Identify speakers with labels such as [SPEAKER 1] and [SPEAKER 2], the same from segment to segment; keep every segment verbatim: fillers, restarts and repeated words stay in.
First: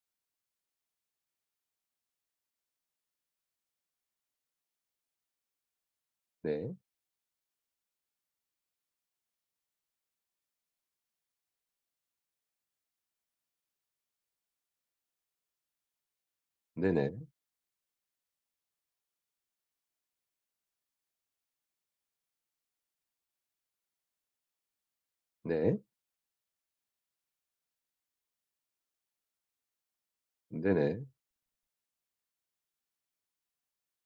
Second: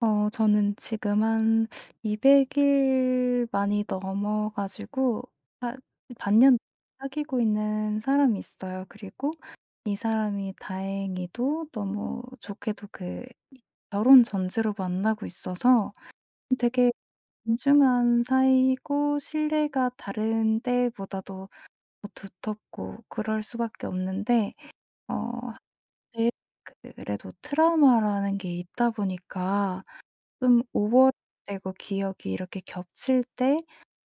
[SPEAKER 1] 어 저는 지금 한 이백 일 많이 넘어 가지고 반년
[SPEAKER 2] 네.
[SPEAKER 1] 사귀고 있는 사람이 있어요. 그리고 이 사람이 다행히도 너무 좋게도 그 결혼 전제로 만나고 있어서, 되게
[SPEAKER 2] 네네.
[SPEAKER 1] 존중한 사이고 신뢰가 다른 때보다도 더 두텁고 그럴 수밖에 없는데, 어
[SPEAKER 2] 네.
[SPEAKER 1] 사실 그래도 트라우마라는 게 있다 보니까 좀
[SPEAKER 2] 네네.
[SPEAKER 1] 오버랩되고 기억이 이렇게 겹칠 때,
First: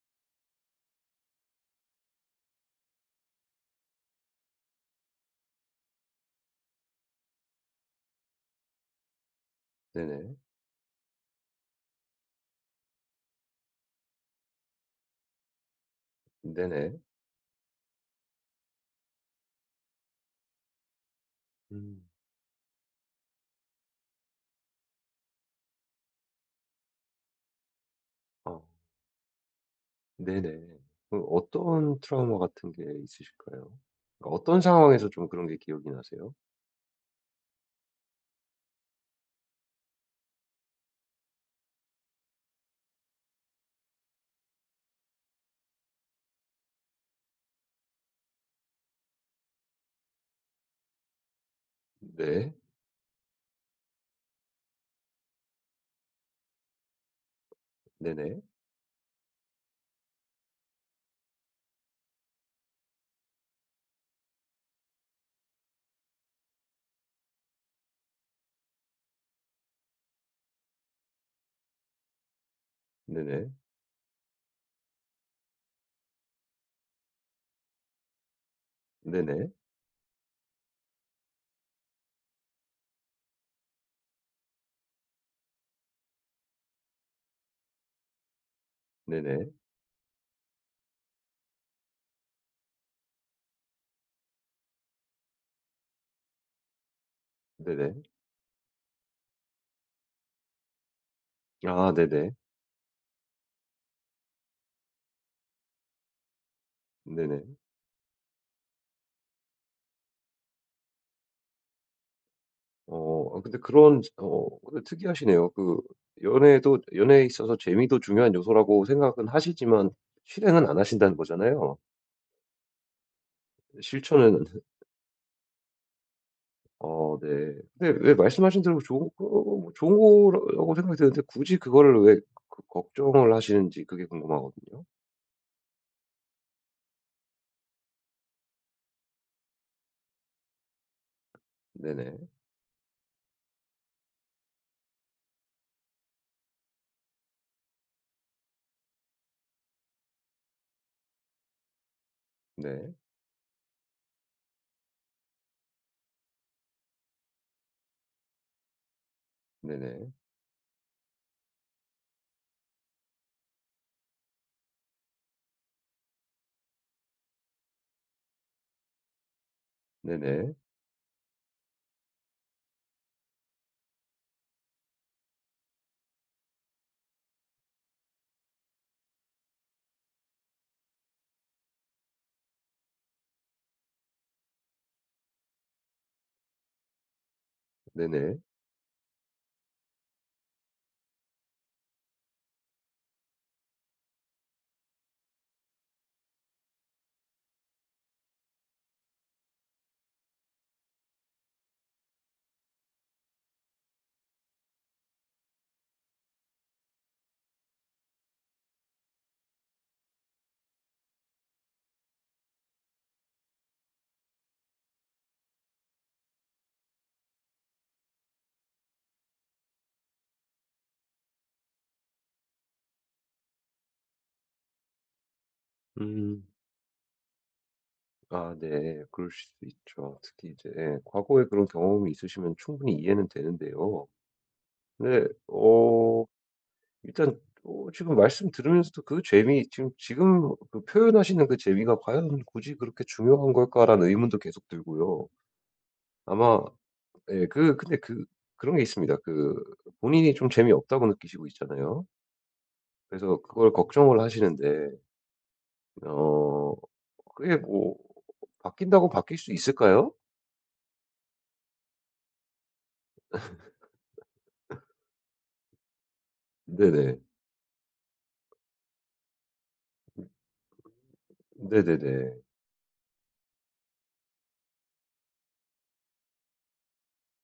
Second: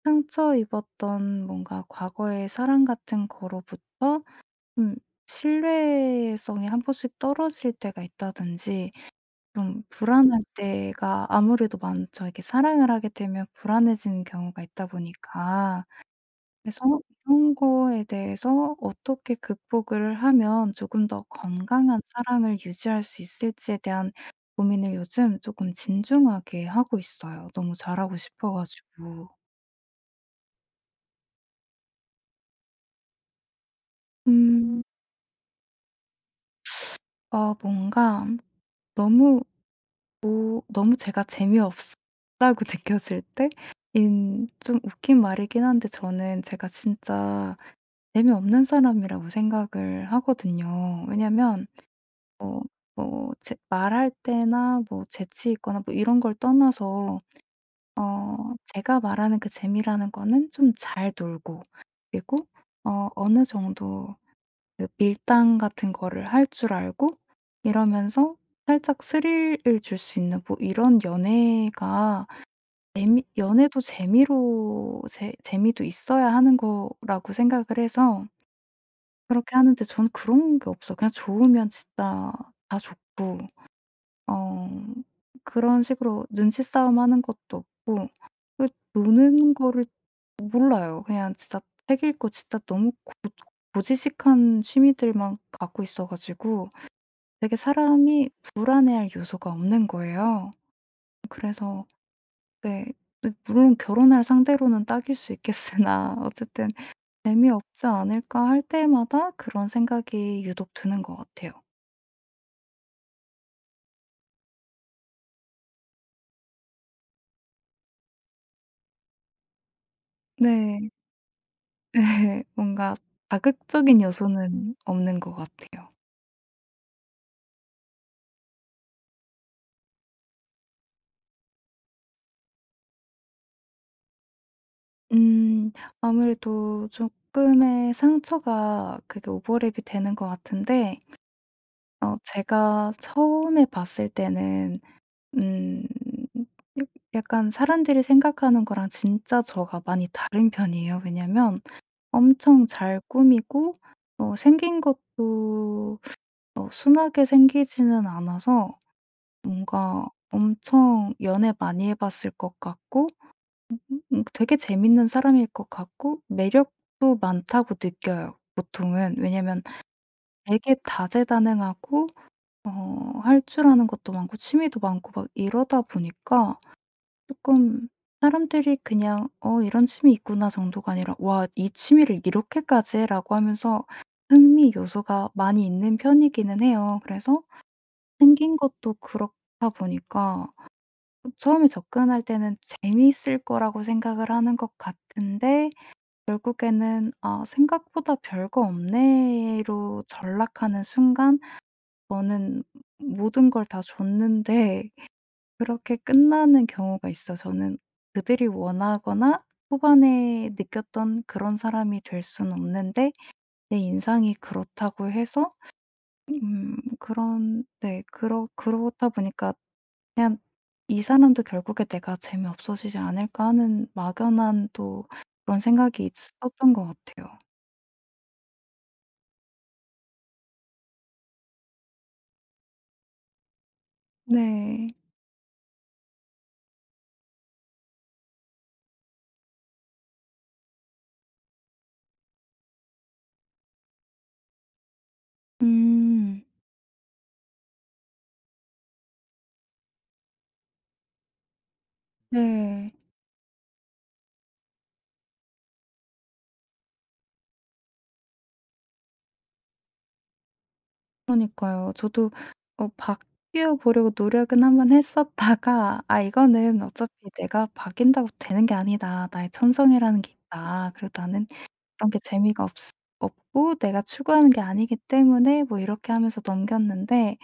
[SPEAKER 1] 상처 입었던 뭔가 과거의 사랑 같은 거로부터 좀 신뢰성이 한 번씩 떨어질 때가 있다든지, 좀
[SPEAKER 2] 네네.
[SPEAKER 1] 불안할 때가 아무래도 많죠. 이렇게 사랑을 하게 되면 불안해지는 경우가 있다 보니까. 그래서
[SPEAKER 2] 네네.
[SPEAKER 1] 이런 거에 대해서 어떻게 극복을 하면 조금 더 건강한
[SPEAKER 2] 음.
[SPEAKER 1] 사랑을 유지할 수 있을지에 대한 고민을 요즘 조금 진중하게 하고 있어요. 너무 잘하고 싶어
[SPEAKER 2] 어.
[SPEAKER 1] 가지고.
[SPEAKER 2] 네네. 그럼 어떤 트라우마 같은 게 있으실까요? 그러니까 어떤
[SPEAKER 1] 음.
[SPEAKER 2] 상황에서 좀 그런 게 기억이 나세요?
[SPEAKER 1] 어, 뭔가 너무 뭐 너무 제가 재미없다고 느껴질 때, 인 좀 웃긴 말이긴 한데 저는 제가 진짜 재미없는 사람이라고 생각을 하거든요. 왜냐면
[SPEAKER 2] 네.
[SPEAKER 1] 뭐 뭐 제 말할 때나 뭐 재치 있거나 뭐 이런 걸 떠나서,
[SPEAKER 2] 네네.
[SPEAKER 1] 어 제가 말하는 그 재미라는 거는 좀 잘 놀고, 그리고 어 어느 정도 그 밀당 같은 거를 할 줄 알고, 이러면서 살짝 스릴을 줄 수 있는 뭐 이런 연애가, 재미
[SPEAKER 2] 네네.
[SPEAKER 1] 연애도 재미로 재 재미도 있어야 하는 거라고 생각을 해서
[SPEAKER 2] 네네.
[SPEAKER 1] 그렇게 하는데, 저는 그런 게 없어 그냥 좋으면 진짜 다 좋고, 어 그런 식으로 눈치 싸움하는 것도 없고, 그
[SPEAKER 2] 네네.
[SPEAKER 1] 노는 거를 몰라요. 그냥 진짜 책 읽고, 진짜 너무 고 고지식한 취미들만 갖고 있어 가지고 되게
[SPEAKER 2] 네네.
[SPEAKER 1] 사람이 불안해할 요소가 없는 거예요. 그래서.
[SPEAKER 2] 아 네네.
[SPEAKER 1] 네. 네, 물론 결혼할 상대로는 딱일 수 있겠으나 어쨌든
[SPEAKER 2] 네네.
[SPEAKER 1] '재미없지 않을까.' 할 때마다 그런 생각이 유독 드는 것 같아요.
[SPEAKER 2] 어 아 근데 그런 어 근데 특이하시네요. 그 연애도 연애에 있어서 재미도 중요한 요소라고 생각은 하시지만 실행은 안
[SPEAKER 1] 네.
[SPEAKER 2] 하신다는 거잖아요.
[SPEAKER 1] 네, 뭔가 자극적인
[SPEAKER 2] 실천은
[SPEAKER 1] 요소는 없는 것 같아요.
[SPEAKER 2] 어 네. 근데 왜 말씀하신 대로 좋은 거 뭐 좋은 거라고 생각이 드는데 굳이 그거를 왜 그 걱정을 하시는지 그게 궁금하거든요.
[SPEAKER 1] 음. 아무래도 조금의 상처가 그게 오버랩이 되는 것 같은데, 어
[SPEAKER 2] 네네.
[SPEAKER 1] 제가 처음에 봤을 때는, 음 약 약간 사람들이 생각하는 거랑 진짜 저가 많이 다른 편이에요. 왜냐면 엄청
[SPEAKER 2] 네.
[SPEAKER 1] 잘 꾸미고 어 생긴 것도 어 순하게 생기지는 않아서 뭔가
[SPEAKER 2] 네네.
[SPEAKER 1] 엄청 연애 많이 해 봤을 것 같고, 음 되게 재밌는 사람일 것 같고 매력도 많다고 느껴요, 보통은. 왜냐면
[SPEAKER 2] 네네.
[SPEAKER 1] 되게 다재다능하고 어 할 줄 아는 것도 많고 취미도 많고 막 이러다 보니까 조금 사람들이 그냥 '어 이런 취미 있구나.' 정도가 아니라 '와 이 취미를 이렇게까지 해.'라고 하면서 흥미 요소가 많이 있는 편이기는 해요. 그래서
[SPEAKER 2] 네네.
[SPEAKER 1] 생긴 것도 그렇다 보니까 처음에 접근할 때는 재미있을 거라고 생각을 하는 것 같은데, 결국에는 '아 생각보다 별거 없네.'로 전락하는 순간 저는 모든 걸 다 줬는데 그렇게 끝나는 경우가 있어. 저는 그들이 원하거나 초반에 느꼈던 그런 사람이 될 수는 없는데 내 인상이 그렇다고 해서 음 그런, 네, 그러 그렇다 보니까 그냥 '이 사람도 결국에 내가 재미없어지지 않을까.' 하는 막연한 또 그런 생각이
[SPEAKER 2] 음.
[SPEAKER 1] 있었던 것 같아요.
[SPEAKER 2] 아 네. 그러실 수 있죠. 특히 이제 예 과거에 그런 경험이 있으시면 충분히 이해는 되는데요.
[SPEAKER 1] 네.
[SPEAKER 2] 근데 어 일단 어 지금 말씀 들으면서도 그 재미 지금 지금 그 표현하시는 그 재미가 '과연 굳이 그렇게 중요한 걸까?'라는 의문도 계속 들고요.
[SPEAKER 1] 음.
[SPEAKER 2] 아마 예. 그 근데 그 그런 게 있습니다. 그 본인이 좀 재미없다고 느끼시고 있잖아요.
[SPEAKER 1] 네.
[SPEAKER 2] 그래서 그걸 걱정을 하시는데 어 그게 뭐 바뀐다고 바뀔 수 있을까요?
[SPEAKER 1] 그러니까요. 저도 어 바뀌어 보려고 노력은 한번 했었다가 '아 이거는 어차피
[SPEAKER 2] 네네.
[SPEAKER 1] 내가 바뀐다고 되는 게 아니다. 나의 천성이라는 게 있다. 그리고 나는 그런 게
[SPEAKER 2] 네네네.
[SPEAKER 1] 재미가 없 없고 내가 추구하는 게 아니기 때문에.' 뭐 이렇게 하면서 넘겼는데,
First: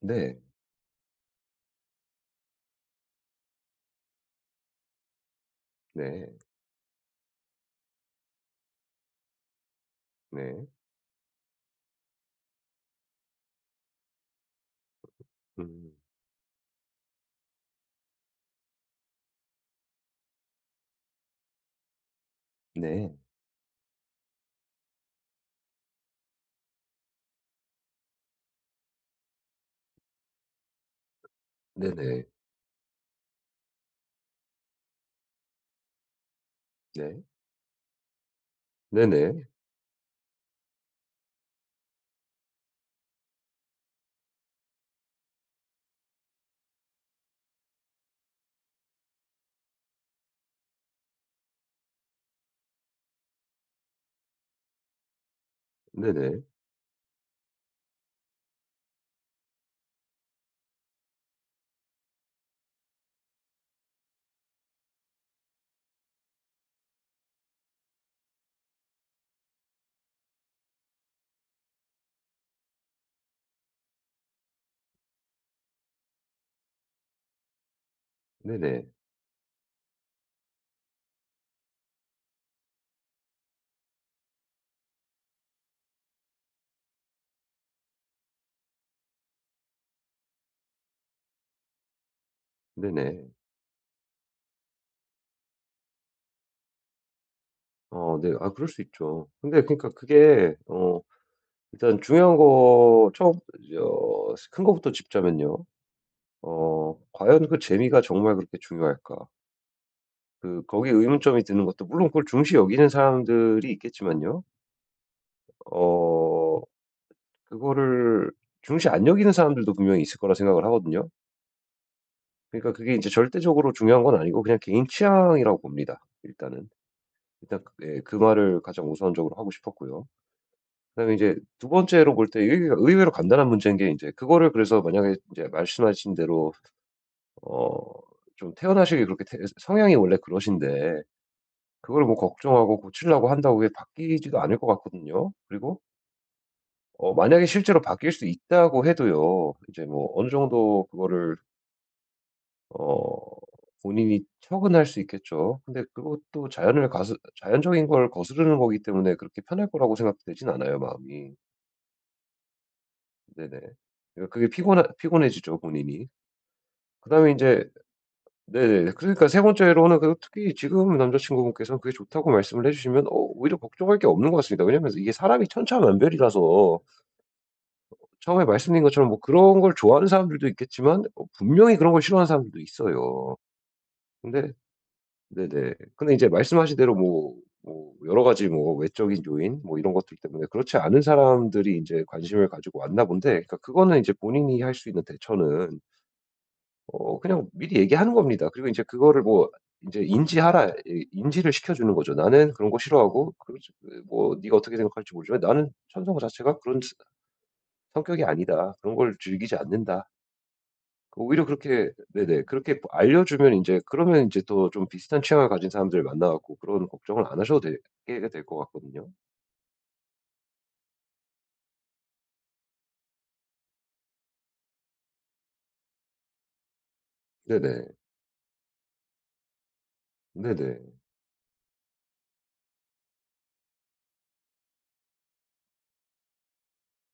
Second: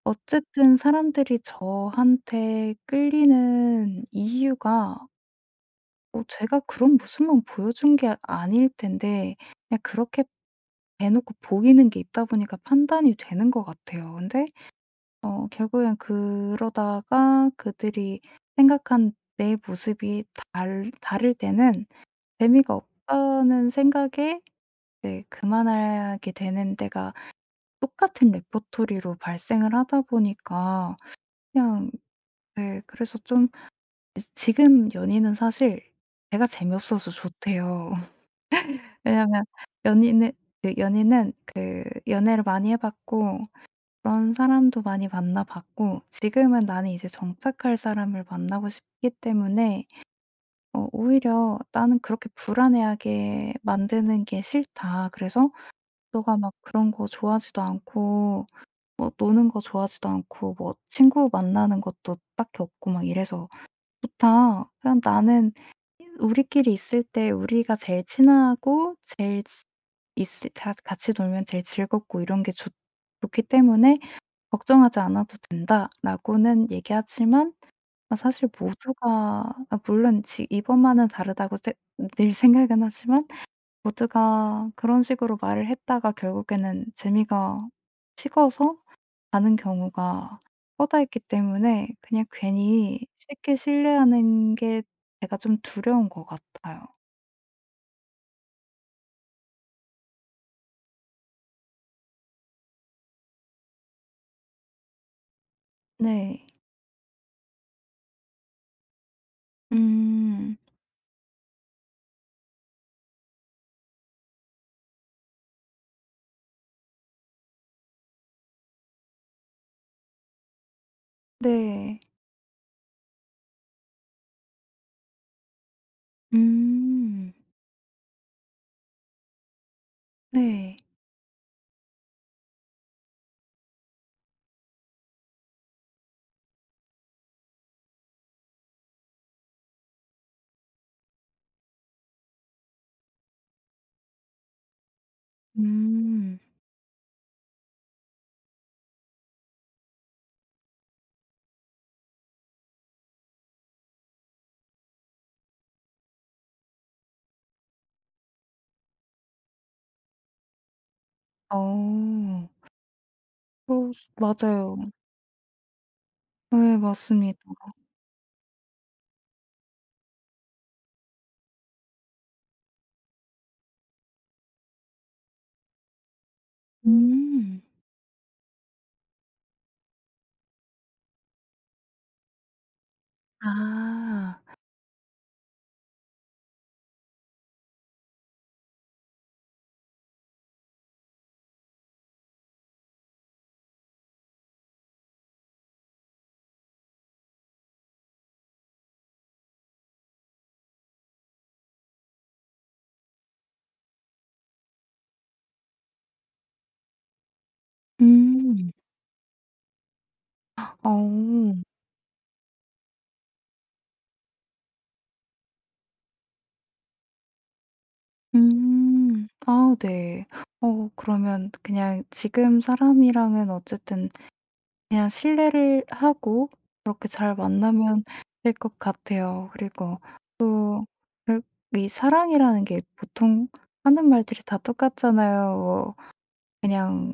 [SPEAKER 2] 네.
[SPEAKER 1] 어쨌든 사람들이 저한테 끌리는 이유가 어
[SPEAKER 2] 네.
[SPEAKER 1] 제가 그런 모습만 보여준 게 아닐 텐데, 그냥 그렇게
[SPEAKER 2] 네.
[SPEAKER 1] 대놓고 보이는 게 있다 보니까 판단이 되는 것 같아요. 근데 어
[SPEAKER 2] 음.
[SPEAKER 1] 결국엔 그러다가 그들이 생각한 내 모습이 달 다를 때는 재미가
[SPEAKER 2] 네.
[SPEAKER 1] 없다는 생각에 이제 그만하게 되는 때가 똑같은 레포토리로 발생을 하다 보니까 그냥.
[SPEAKER 2] 네네.
[SPEAKER 1] 네, 그래서 좀 이제 지금 연인은, 사실 제가 재미없어서
[SPEAKER 2] 네.
[SPEAKER 1] 좋대요. 왜냐면
[SPEAKER 2] 네네.
[SPEAKER 1] 연인은, 그 연인은 그 연애를 많이 해 봤고 그런 사람도 많이 만나 봤고, 지금은 나는 이제 정착할 사람을 만나고 싶기 때문에 어 오히려 '나는 그렇게 불안해하게 만드는 게 싫다. 그래서 너가
[SPEAKER 2] 네네.
[SPEAKER 1] 막 그런 거 좋아하지도 않고 뭐 노는 거 좋아하지도 않고 뭐 친구 만나는 것도 딱히 없고 막 이래서' 좋다. 그냥 나는 우리끼리 있을 때 우리가 제일 친하고, 제일 지 있을, 다 같이 놀면 제일 즐겁고 이런 게 좋 좋기 때문에 "걱정하지 않아도 된다."라고는 얘기하지만, 아 사실
[SPEAKER 2] 네네.
[SPEAKER 1] 모두가, 아 물론 지 이번만은 다르다고 세 늘 생각은 하지만 모두가 그런 식으로 말을 했다가 결국에는 재미가 식어서 가는 경우가 뻗어있기 때문에 그냥 괜히
[SPEAKER 2] 네네.
[SPEAKER 1] 쉽게 신뢰하는 게 제가 좀 두려운 것 같아요.
[SPEAKER 2] 어 네. 아 그럴 수 있죠. 근데 그러니까 그게 어 일단 중요한 거 처음 저 큰 거부터 짚자면요.
[SPEAKER 1] 네.
[SPEAKER 2] 어 과연 그 재미가 정말 그렇게 중요할까?
[SPEAKER 1] 음.
[SPEAKER 2] 그 거기에 의문점이 드는 것도 물론 그걸 중시 여기는 사람들이 있겠지만요. 어 그거를 중시 안 여기는 사람들도 분명히 있을 거라 생각을 하거든요.
[SPEAKER 1] 네.
[SPEAKER 2] 그러니까 그게 이제 절대적으로 중요한 건 아니고 그냥 개인 취향이라고 봅니다 일단은.
[SPEAKER 1] 음.
[SPEAKER 2] 일단 그, 예 그 말을 가장 우선적으로 하고 싶었고요.
[SPEAKER 1] 네.
[SPEAKER 2] 그다음에 이제 두 번째로 볼 때 이게 의외로 간단한 문제인 게 이제 그거를 그래서 만약에 이제 말씀하신 대로 어 좀 태어나시기 그렇게 태 성향이 원래 그러신데 그걸 뭐 걱정하고 고치려고 한다고 왜 바뀌지도 않을 것 같거든요. 그리고
[SPEAKER 1] 음.
[SPEAKER 2] 어 만약에 실제로 바뀔 수 있다고 해도요. 이제 뭐 어느 정도 그거를 어 본인이 처근할 수 있겠죠. 근데 그것도 자연을 가스 자연적인 걸 거스르는 거기 때문에 그렇게 편할 거라고 생각되진 않아요, 마음이.
[SPEAKER 1] 어.
[SPEAKER 2] 네네.
[SPEAKER 1] 어
[SPEAKER 2] 그러니까 그게
[SPEAKER 1] 맞아요.
[SPEAKER 2] 피곤하 피곤해지죠, 본인이.
[SPEAKER 1] 네
[SPEAKER 2] 그다음에 이
[SPEAKER 1] 맞습니다.
[SPEAKER 2] 제 네 그러니까 세 번째로는 그 특히 지금 남자 친구분께서는 그게 좋다고 말씀을 해 주시면 어 오히려 걱정할 게 없는 것 같습니다. 왜냐면 이게 사람이 천차만별이라서
[SPEAKER 1] 음.
[SPEAKER 2] 처음에 말씀드린 것처럼 뭐 그런 걸 좋아하는 사람들도 있겠지만 어 분명히 그런 걸 싫어하는 사람들도 있어요.
[SPEAKER 1] 아.
[SPEAKER 2] 근데 네네. 근데 이제 말씀하신 대로 뭐 뭐 여러 가지 뭐 외적인 요인 뭐 이런 것들 때문에 그렇지 않은 사람들이 이제 관심을 가지고 왔나 본데 그러니까 그거는 이제 본인이 할 수 있는 대처는 어 그냥 미리 얘기하는 겁니다. 그리고 이제 그거를 뭐 인제 인지하라 이 인지를 시켜주는 거죠. "나는 그런 거 싫어하고 그러지 뭐 네가 어떻게 생각할지 모르지만 나는 찬성어 자체가 그런 스 성격이
[SPEAKER 1] 음.
[SPEAKER 2] 아니다. 그런 걸 즐기지 않는다." 오히려
[SPEAKER 1] 어.
[SPEAKER 2] 그렇게 네네 그렇게 뭐 알려주면 이제 그러면 이제 또 좀 비슷한 취향을 가진 사람들 만나 갖고 그런 걱정을 안 하셔도 되게 될 것 같거든요.
[SPEAKER 1] 음. 아 네. 어 그러면 그냥 지금 사람이랑은 어쨌든 그냥 신뢰를 하고 그렇게 잘
[SPEAKER 2] 네네.
[SPEAKER 1] 만나면 될 것 같아요. 그리고
[SPEAKER 2] 네네.
[SPEAKER 1] 뭐 결 이 사랑이라는 게 보통 하는 말들이 다 똑같잖아요. 뭐 그냥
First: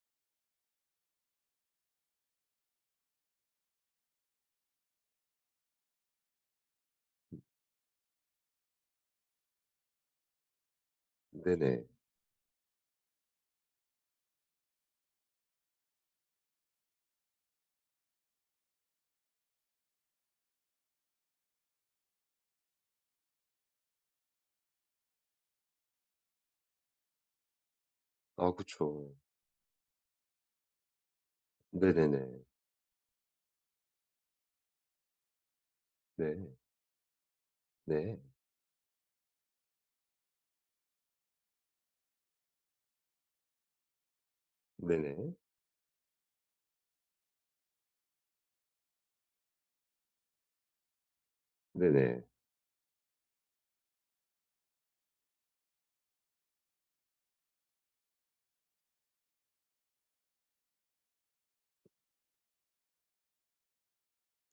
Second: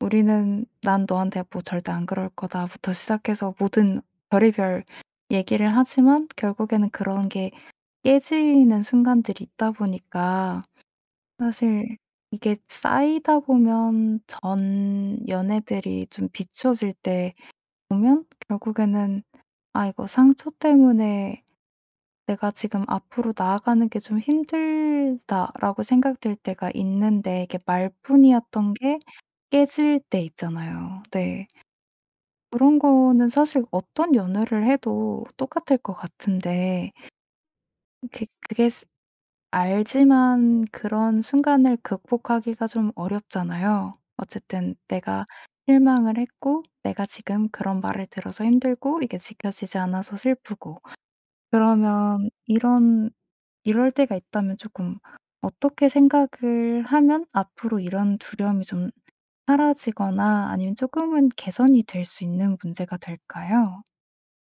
[SPEAKER 1] "우리는, 난 너한테 뭐 절대 안 그럴 거다."부터 시작해서 모든 별의별 얘기를 하지만 결국에는 그런 게 깨지는 순간들이 있다 보니까,
[SPEAKER 2] 네네.
[SPEAKER 1] 사실 이게 쌓이다 보면 전 연애들이 좀 비춰질 때 보면 결국에는 '아 이거 상처 때문에 내가 지금 앞으로 나아가는 게 좀 힘들다.'라고 생각될 때가 있는데, 이게
[SPEAKER 2] 아
[SPEAKER 1] 말뿐이었던 게
[SPEAKER 2] 그쵸.
[SPEAKER 1] 깨질 때 있잖아요. 네.
[SPEAKER 2] 네네네.
[SPEAKER 1] 그런 거는 사실 어떤 연애를 해도 똑같을 것
[SPEAKER 2] 네.
[SPEAKER 1] 같은데,
[SPEAKER 2] 네.
[SPEAKER 1] 그 그게 알지만 그런 순간을 극복하기가 좀 어렵잖아요. 어쨌든 내가
[SPEAKER 2] 네네.
[SPEAKER 1] 실망을 했고, 내가 지금 그런 말을 들어서 힘들고, 이게 지켜지지 않아서 슬프고,
[SPEAKER 2] 네네.
[SPEAKER 1] 그러면 이런 이럴 때가 있다면 조금 어떻게 생각을 하면 앞으로 이런 두려움이 좀 사라지거나 아니면 조금은 개선이 될 수 있는 문제가 될까요?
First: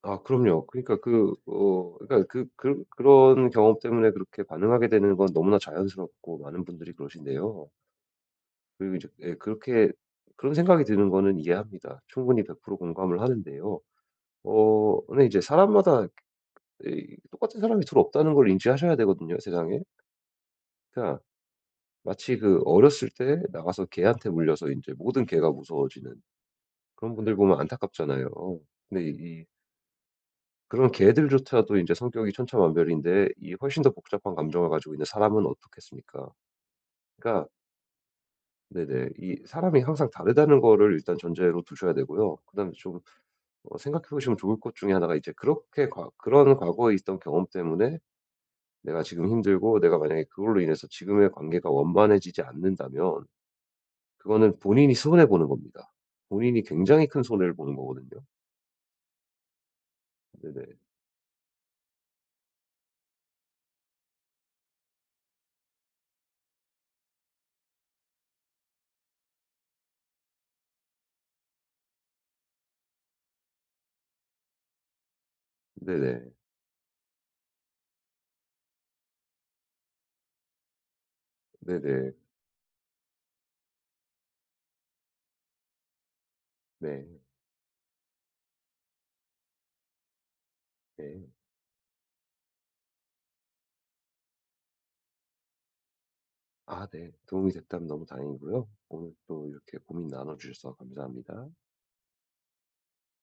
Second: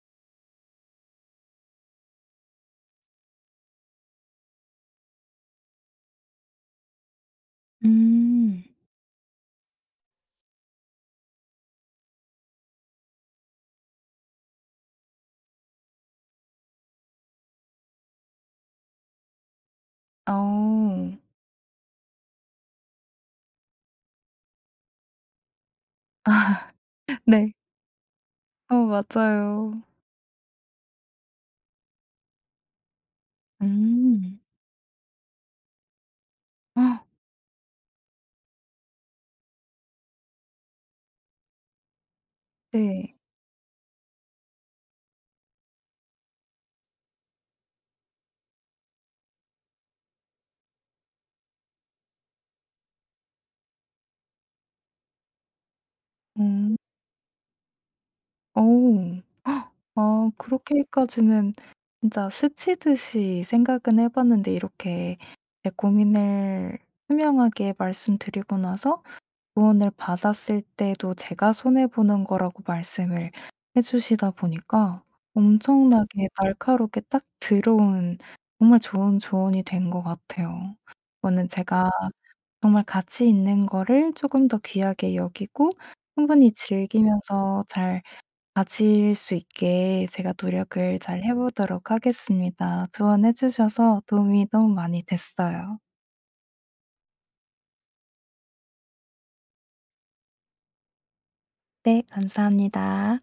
[SPEAKER 2] 아 그럼요. 그러니까 그 어 그러니까 그 그 그런 경험 때문에 그렇게 반응하게 되는 건 너무나 자연스럽고 많은 분들이 그러신데요.
[SPEAKER 1] 음.
[SPEAKER 2] 그리고 이제 예 그렇게 그런 생각이 드는 거는 이해합니다. 충분히 백 퍼센트 공감을 하는데요. 어 근데 이제 사람마다 이 똑같은 사람이 둘 없다는 걸 인지하셔야 되거든요, 세상에.
[SPEAKER 1] 어.
[SPEAKER 2] 그러니까 마치 그 어렸을 때 나가서 개한테 물려서 이제 모든 개가 무서워지는 그런 분들
[SPEAKER 1] 네.
[SPEAKER 2] 보면 안타깝잖아요.
[SPEAKER 1] 어
[SPEAKER 2] 근데 이
[SPEAKER 1] 맞아요.
[SPEAKER 2] 그런 개들조차도 이제 성격이 천차만별인데 이 훨씬 더 복잡한
[SPEAKER 1] 음.
[SPEAKER 2] 감정을 가지고 있는 사람은 어떻겠습니까? 그러니까 네네. 이 사람이 항상 다르다는 거를 일단 전제로 두셔야 되고요. 그다음에 좀
[SPEAKER 1] 네.
[SPEAKER 2] 어 생각해 보시면 좋을 것 중에 하나가 이제 그렇게 과 그런 과거에 있던 경험 때문에 내가 지금 힘들고 내가 만약에 그걸로 인해서 지금의 관계가 원만해지지 않는다면 그거는 본인이 손해 보는 겁니다. 본인이
[SPEAKER 1] 음.
[SPEAKER 2] 굉장히 큰 손해를 보는 거거든요.
[SPEAKER 1] 어. 아
[SPEAKER 2] 네네.
[SPEAKER 1] 그렇게까지는 진짜 스치듯이 생각은 해 봤는데, 이렇게 제 고민을 투명하게 말씀드리고 나서 조언을 받았을 때도 제가 손해 보는 거라고 말씀을 해 주시다 보니까 엄청나게
[SPEAKER 2] 네네.
[SPEAKER 1] 날카롭게 딱 들어온 정말 좋은 조언이 된 것 같아요. 이거는 제가
[SPEAKER 2] 네네.
[SPEAKER 1] 정말 가치 있는 거를 조금 더 귀하게 여기고 충분히
[SPEAKER 2] 네.
[SPEAKER 1] 즐기면서 잘 가질 수 있게 제가 노력을 잘
[SPEAKER 2] 네.
[SPEAKER 1] 해 보도록 하겠습니다. 조언해 주셔서 도움이 너무 많이 됐어요.
[SPEAKER 2] 아 네. 도움이 됐다면 너무 다행이고요. 오늘 또 이렇게 고민 나눠 주셔서 감사합니다.
[SPEAKER 1] 네, 감사합니다.